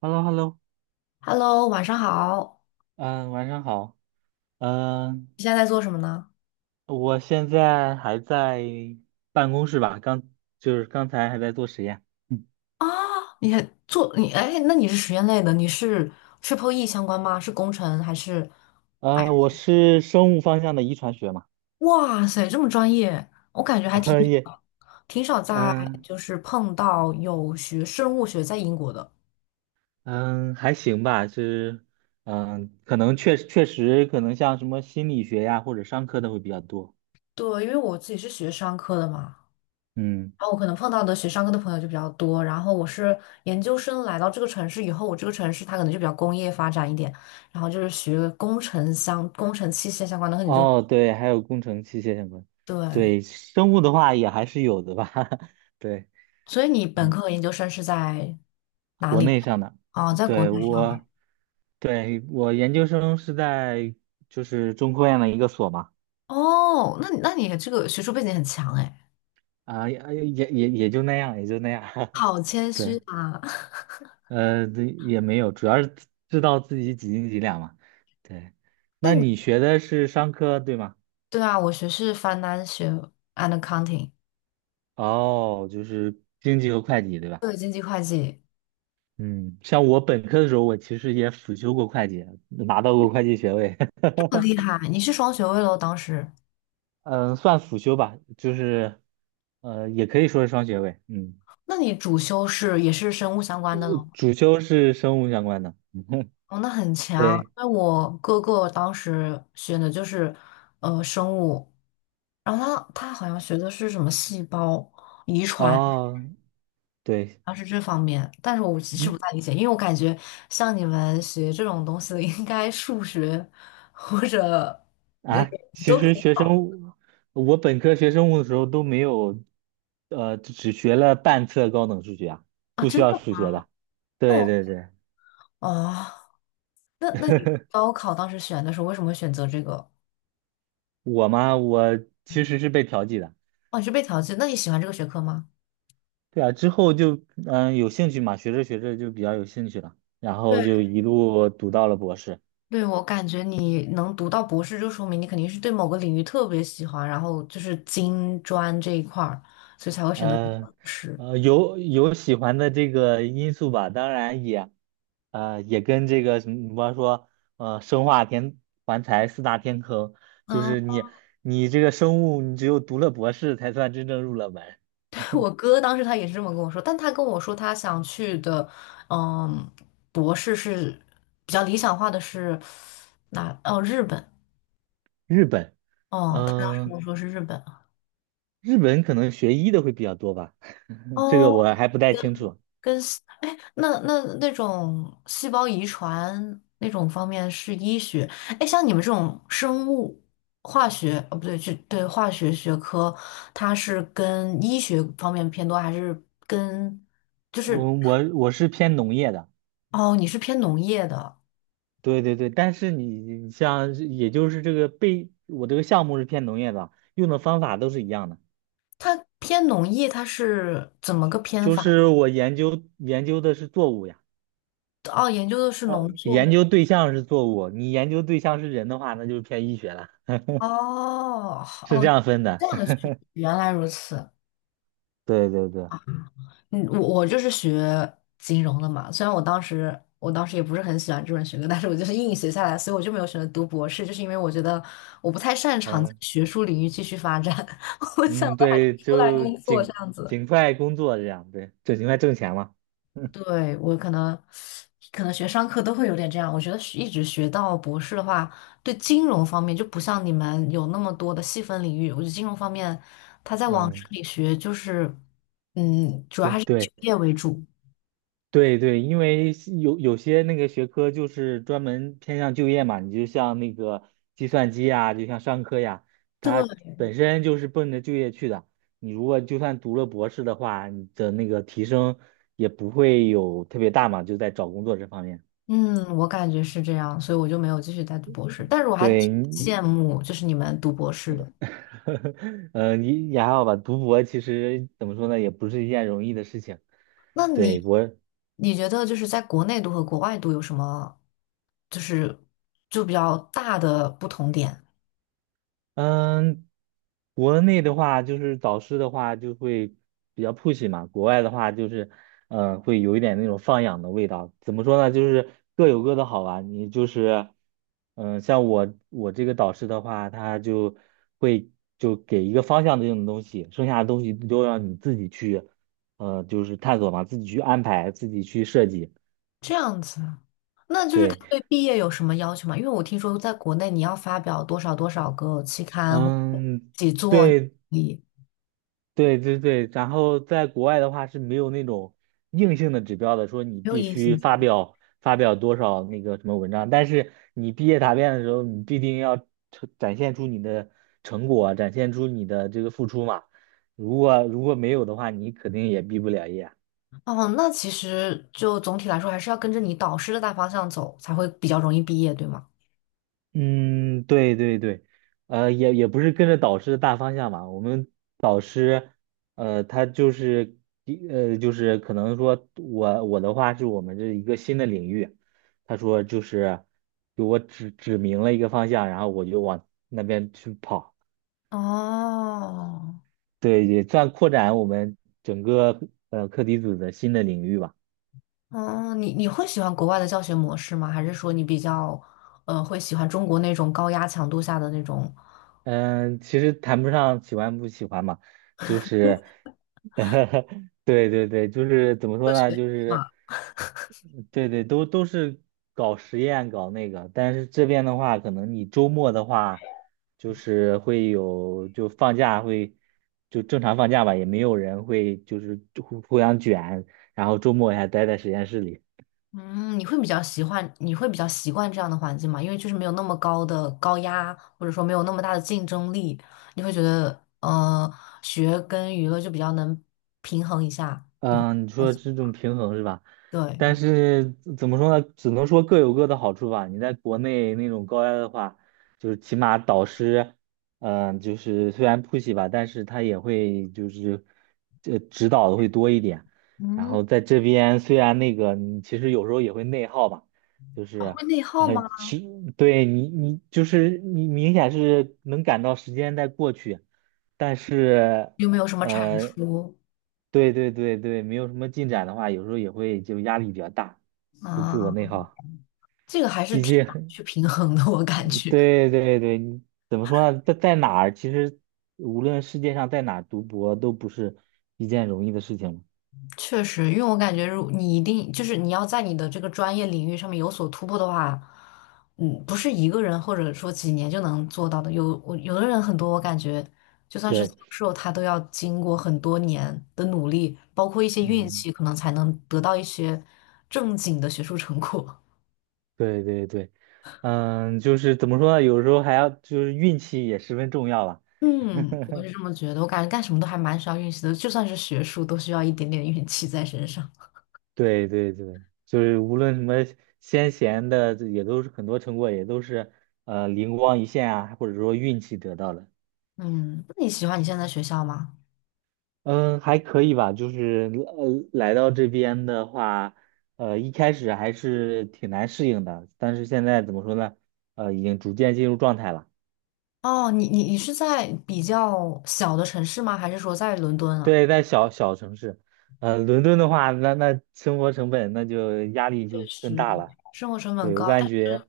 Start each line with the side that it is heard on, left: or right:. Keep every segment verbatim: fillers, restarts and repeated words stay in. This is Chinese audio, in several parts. right: h e l l o h e l l o
left: Hello，晚上好。
right: 嗯，晚上好。嗯，
left: 你现在在做什么呢？
right: 我现在还在办公室吧，刚就是刚才还在做实验。嗯，
left: 啊，你还做你哎，那你是实验类的，你是 Triple E 相关吗？是工程还是？
right: 呃，我是生物方向的遗传学嘛。
left: 哇塞，这么专业，我感觉 还挺
right: 呃也，
left: 挺少在
right: 嗯
left: 就是碰到有学生物学在英国的。
right: 嗯，还行吧，是。嗯，可能确确实，可能像什么心理学呀或者商科的会比较多。
left: 对，因为我自己是学商科的嘛，
right: 嗯，
left: 然后我可能碰到的学商科的朋友就比较多。然后我是研究生来到这个城市以后，我这个城市它可能就比较工业发展一点，然后就是学工程相工程器械相关的，可能就
right: 哦，对，还有工程器械相关。
left: 对。
right: 对，生物的话也还是有的吧。对。
left: 所以你本
right: 嗯。
left: 科和研究生是在哪
right: 国
left: 里？
right: 内上的。
left: 哦，在国
right: 对，
left: 内。
right: 我，对，我研究生是在就是中科院的一个所嘛。
left: 哦，那你那你这个学术背景很强哎，
right: 啊，也也也也就那样，也就那样。
left: 好谦虚
right: 对，
left: 啊。
right: 呃，这也没有，主要是知知道自己几斤几两嘛。对，
left: 那
right: 那
left: 你
right: 你学的是商科，对吗？
left: 对啊，我学是 Financial and Accounting，
right: 哦，就是经济和会计，对吧？嗯，像我本科的时候，我其实也辅修过会计，拿到过会计学位。
left: 这么厉害，你是双学位喽？当时，
right: 嗯，算辅修吧，就是呃，也可以说是双学位。嗯，
left: 那你主修是也是生物相关的喽？
right: 主修是生物相关的。
left: 哦，那很强。
right: 对，
left: 因为我哥哥当时选的就是呃生物，然后他他好像学的是什么细胞遗传。
right: 哦，对，
left: 要是这方面，但是我其实
right: 嗯，
left: 不太理解，因为我感觉像你们学这种东西的，应该数学或者那
right: 啊，
left: 种
right: 其
left: 都很
right: 实学生
left: 好
right: 物，我本科学生物的时候都没有，呃，只学了半册高等数学啊，
left: 啊，
right: 不需
left: 真
right: 要
left: 的
right: 数学
left: 吗？
right: 的。
left: 那
right: 对
left: 我
right: 对对，
left: 哦，那那你高考当时选的时候，为什么会选择这个？
right: 我嘛，我其实是被调剂的。
left: 哦，你是被调剂？那你喜欢这个学科吗？
right: 对啊，之后就嗯、有兴趣嘛，学着学着就比较有兴趣了，然后
left: 对，
right: 就一路读到了博士。
left: 对，我感觉你能读到博士，就说明你肯定是对某个领域特别喜欢，然后就是金专这一块儿，所以才会选择读
right: 呃
left: 博士。
right: 呃，有有喜欢的这个因素吧，当然也呃也跟这个什么，比方说呃生化天环材四大天坑。就是你你这个生物，你只有读了博士才算真正入了门。
left: 我哥当时他也是这么跟我说，但他跟我说他想去的，嗯，博士是比较理想化的是哪？哦，日本。
right: 日本，
left: 哦，他当时跟我
right: 嗯、
left: 说是日本啊。
right: 日本可能学医的会比较多吧，这个
left: 哦，
right: 我还不太清楚。
left: 那那那种细胞遗传那种方面是医学。哎，像你们这种生物化学，哦，不对，就对化学学科，它是跟医学方面偏多，还是跟就
right: 我
left: 是
right: 我我是偏农业的。
left: 哦，你是偏农业的？
right: 对对对，但是你像也就是这个被我这个项目是偏农业的，用的方法都是一样的。
left: 它偏农业，它是怎么个偏
right: 就
left: 法？
right: 是我研究研究的是作物呀。
left: 哦，研究的是
right: 哦，
left: 农作
right: 研
left: 物。
right: 究对象是作物，你研究对象是人的话，那就是偏医学了。
left: 哦，
right: 是这
left: 哦，
right: 样分
left: 这
right: 的。
left: 样的 学，原来如此。
right: 对对对，
left: 嗯，我我就是学金融的嘛，虽然我当时我当时也不是很喜欢这门学科，但是我就是硬学下来，所以我就没有选择读博士，就是因为我觉得我不太擅长在
right: 嗯
left: 学术领域继续发展，我想的
right: 嗯，
left: 还
right: 对，
left: 是出来
right: 就
left: 工作
right: 尽
left: 这样子。
right: 尽快工作这样，对，就尽快挣钱嘛。
left: 对，我可能，可能学商科都会有点这样。我觉得学一直学到博士的话，对金融方面就不像你们有那么多的细分领域。我觉得金融方面，他在往这
right: 嗯，
left: 里学，就是，嗯，主要
right: 对
left: 还是以
right: 对。
left: 就业为主。
right: 对对，因为是有有些那个学科就是专门偏向就业嘛，你就像那个计算机呀，就像商科呀，它
left: 对，
right: 本身就是奔着就业去的。你如果就算读了博士的话，你的那个提升也不会有特别大嘛，就在找工作这方面。
left: 嗯，我感觉是这样，所以我就没有继续再读博士。但是我还
right: 对，
left: 挺
right: 你。
left: 羡慕，就是你们读博士的。
right: 呃，你也还好吧，读博其实怎么说呢，也不是一件容易的事情。
left: 那
right: 对，
left: 你，
right: 我。
left: 你觉得就是在国内读和国外读有什么，就是就比较大的不同点？
right: 嗯，国内的话就是导师的话就会比较 push 嘛，国外的话就是，嗯、会有一点那种放养的味道。怎么说呢？就是各有各的好吧。你就是，嗯、像我我这个导师的话，他就会就给一个方向这种东西，剩下的东西都让你自己去，呃，就是探索嘛，自己去安排，自己去设计。
left: 这样子，那就是他
right: 对，
left: 对毕业有什么要求吗？因为我听说在国内你要发表多少多少个期刊或者
right: 嗯。
left: 几座，
right: 对，
left: 你
right: 对对对，然后在国外的话是没有那种硬性的指标的，说你
left: 没有
right: 必
left: 硬
right: 须
left: 性说。
right: 发表发表多少那个什么文章，但是你毕业答辩的时候，你必定要呈展现出你的成果，展现出你的这个付出嘛。如果如果没有的话，你肯定也毕不了业。
left: 哦，那其实就总体来说还是要跟着你导师的大方向走，才会比较容易毕业，对吗？
right: 嗯，对对对，呃，也也不是跟着导师的大方向嘛。我们导师，呃，他就是一，呃，就是可能说我我的话是我们这一个新的领域。他说就是给我指指明了一个方向，然后我就往那边去跑。
left: 哦，
right: 对，也算扩展我们整个呃课题组的新的领域吧。
left: 哦，你你会喜欢国外的教学模式吗？还是说你比较呃会喜欢中国那种高压强度下的那种？
right: 嗯，其实谈不上喜欢不喜欢嘛，就是，对对对，就是怎么
left: 科
right: 说呢，
left: 学
right: 就是，对对，都都是搞实验搞那个，但是这边的话，可能你周末的话，就是会有就放假会就正常放假吧，也没有人会就是互互相卷，然后周末还待在实验室里。
left: 嗯，你会比较喜欢，你会比较习惯这样的环境吗？因为就是没有那么高的高压，或者说没有那么大的竞争力，你会觉得呃，学跟娱乐就比较能平衡一下。你会
right: 嗯，你
left: 好
right: 说
left: 像
right: 这种平衡是吧？
left: 对，
right: 但是怎么说呢？只能说各有各的好处吧。你在国内那种高压的话，就是起码导师，嗯，就是虽然 push 吧，但是他也会就是这指导的会多一点。然后
left: 嗯，
right: 在这边虽然那个你其实有时候也会内耗吧，就
left: 啊
right: 是
left: 会内耗
right: 呃，
left: 吗？
right: 其对，你你就是你明显是能感到时间在过去，但是。
left: 有没有什么产
right: 呃，
left: 出
right: 对对对对，没有什么进展的话，有时候也会就压力比较大，就自我
left: 啊？
right: 内耗。
left: 这个还是
right: 毕
left: 挺难
right: 竟，
left: 去平衡的，我感 觉。
right: 对对对，你怎么说呢？在在哪儿，其实无论世界上在哪儿读博都不是一件容易的事情嘛。
left: 确实，因为我感觉，如你一定就是你要在你的这个专业领域上面有所突破的话，嗯，不是一个人或者说几年就能做到的。有我有的人很多，我感觉就算是教
right: 对，
left: 授，他都要经过很多年的努力，包括一些运
right: 嗯，
left: 气，可能才能得到一些正经的学术成果。
right: 对对对，嗯，就是怎么说呢？有时候还要就是运气也十分重要吧。
left: 嗯，我 是这么觉得。我感觉干什么都还蛮需要运气的，就算是学术，都需要一点点运气在身上。
right: 对对对，就是无论什么先贤的，这也都是很多成果，也都是呃灵光一现啊，或者说运气得到的。
left: 嗯，那你喜欢你现在的学校吗？
right: 嗯，还可以吧，就是呃来到这边的话，呃一开始还是挺难适应的，但是现在怎么说呢？呃，已经逐渐进入状态了。
left: 哦，你你你是在比较小的城市吗？还是说在伦敦啊？
right: 对，在小小城市，呃，伦敦的话，那那生活成本那就压力
left: 确
right: 就更
left: 实，
right: 大了。
left: 生活成本
right: 对，我
left: 高，
right: 感觉。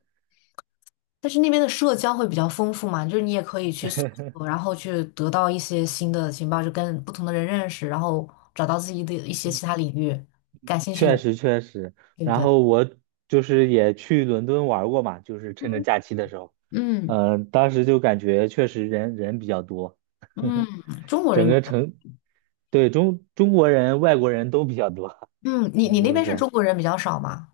left: 但是那边的社交会比较丰富嘛，就是你也可以去搜索，然后去得到一些新的情报，就跟不同的人认识，然后找到自己的一些其他领域感兴趣
right: 确
left: 的，
right: 实确实，
left: 对不
right: 然
left: 对？
right: 后我就是也去伦敦玩过嘛，就是趁着假期的时候。
left: 嗯，
right: 嗯，当时就感觉确实人人比较多，
left: 嗯，中国
right: 整
left: 人比
right: 个
left: 较，
right: 城，对，中中国人、外国人都比较多。
left: 嗯，你
right: 你
left: 你
right: 这
left: 那
right: 么
left: 边是中
right: 说。
left: 国人比较少吗？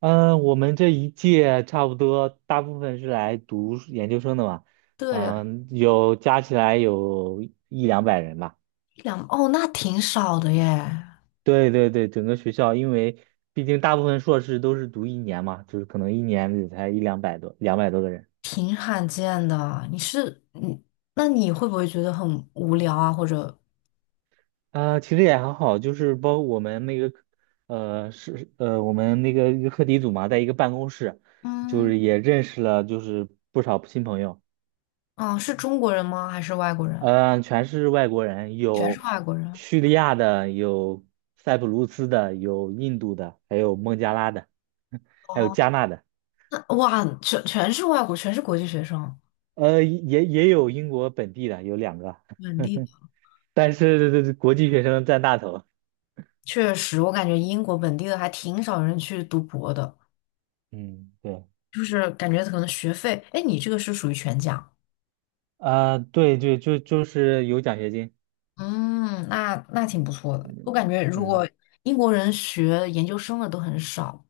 right: 嗯，我们这一届差不多大部分是来读研究生的嘛，
left: 对，
right: 嗯，有加起来有一两百人吧。
left: 一两，哦，那挺少的耶。
right: 对对对，整个学校，因为毕竟大部分硕士都是读一年嘛，就是可能一年也才一两百多、两百多个人。
left: 挺罕见的。你是你，那你会不会觉得很无聊啊？或者，
right: 啊、其实也还好，就是包括我们那个，呃，是呃，我们那个一个课题组嘛，在一个办公室，就
left: 嗯，
right: 是也认识了就是不少新朋友。
left: 啊，是中国人吗？还是外国人？
right: 呃，全是外国人，
left: 全是
right: 有
left: 外国人。
right: 叙利亚的，有塞浦路斯的，有印度的，还有孟加拉的，还有
left: 哦，
right: 加纳的，
left: 那哇，全全是外国，全是国际学生，
right: 呃，也也有英国本地的，有两个。
left: 本地的。
right: 但是这这国际学生占大头。
left: 确实，我感觉英国本地的还挺少人去读博的，
right: 嗯，对，
left: 就是感觉可能学费，哎，你这个是属于全奖。
right: 啊、对对，就就是有奖学金。
left: 嗯，那那挺不错的。我感
right: 嗯，
left: 觉如果
right: 嗯
left: 英国人学研究生的都很少。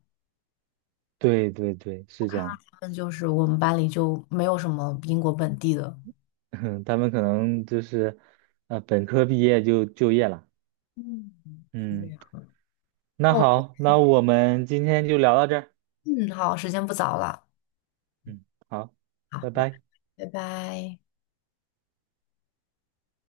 right: 对对对，是这
left: 他
right: 样。
left: 们就是我们班里就没有什么英国本地的。
right: 他们可能就是，呃，本科毕业就就业了。
left: 嗯，是这
right: 嗯，
left: 样。
right: 那好，那我们今天就聊到这儿。
left: 嗯，好，时间不早了，
right: 嗯，好，
left: 好，
right: 拜拜。
left: 拜拜。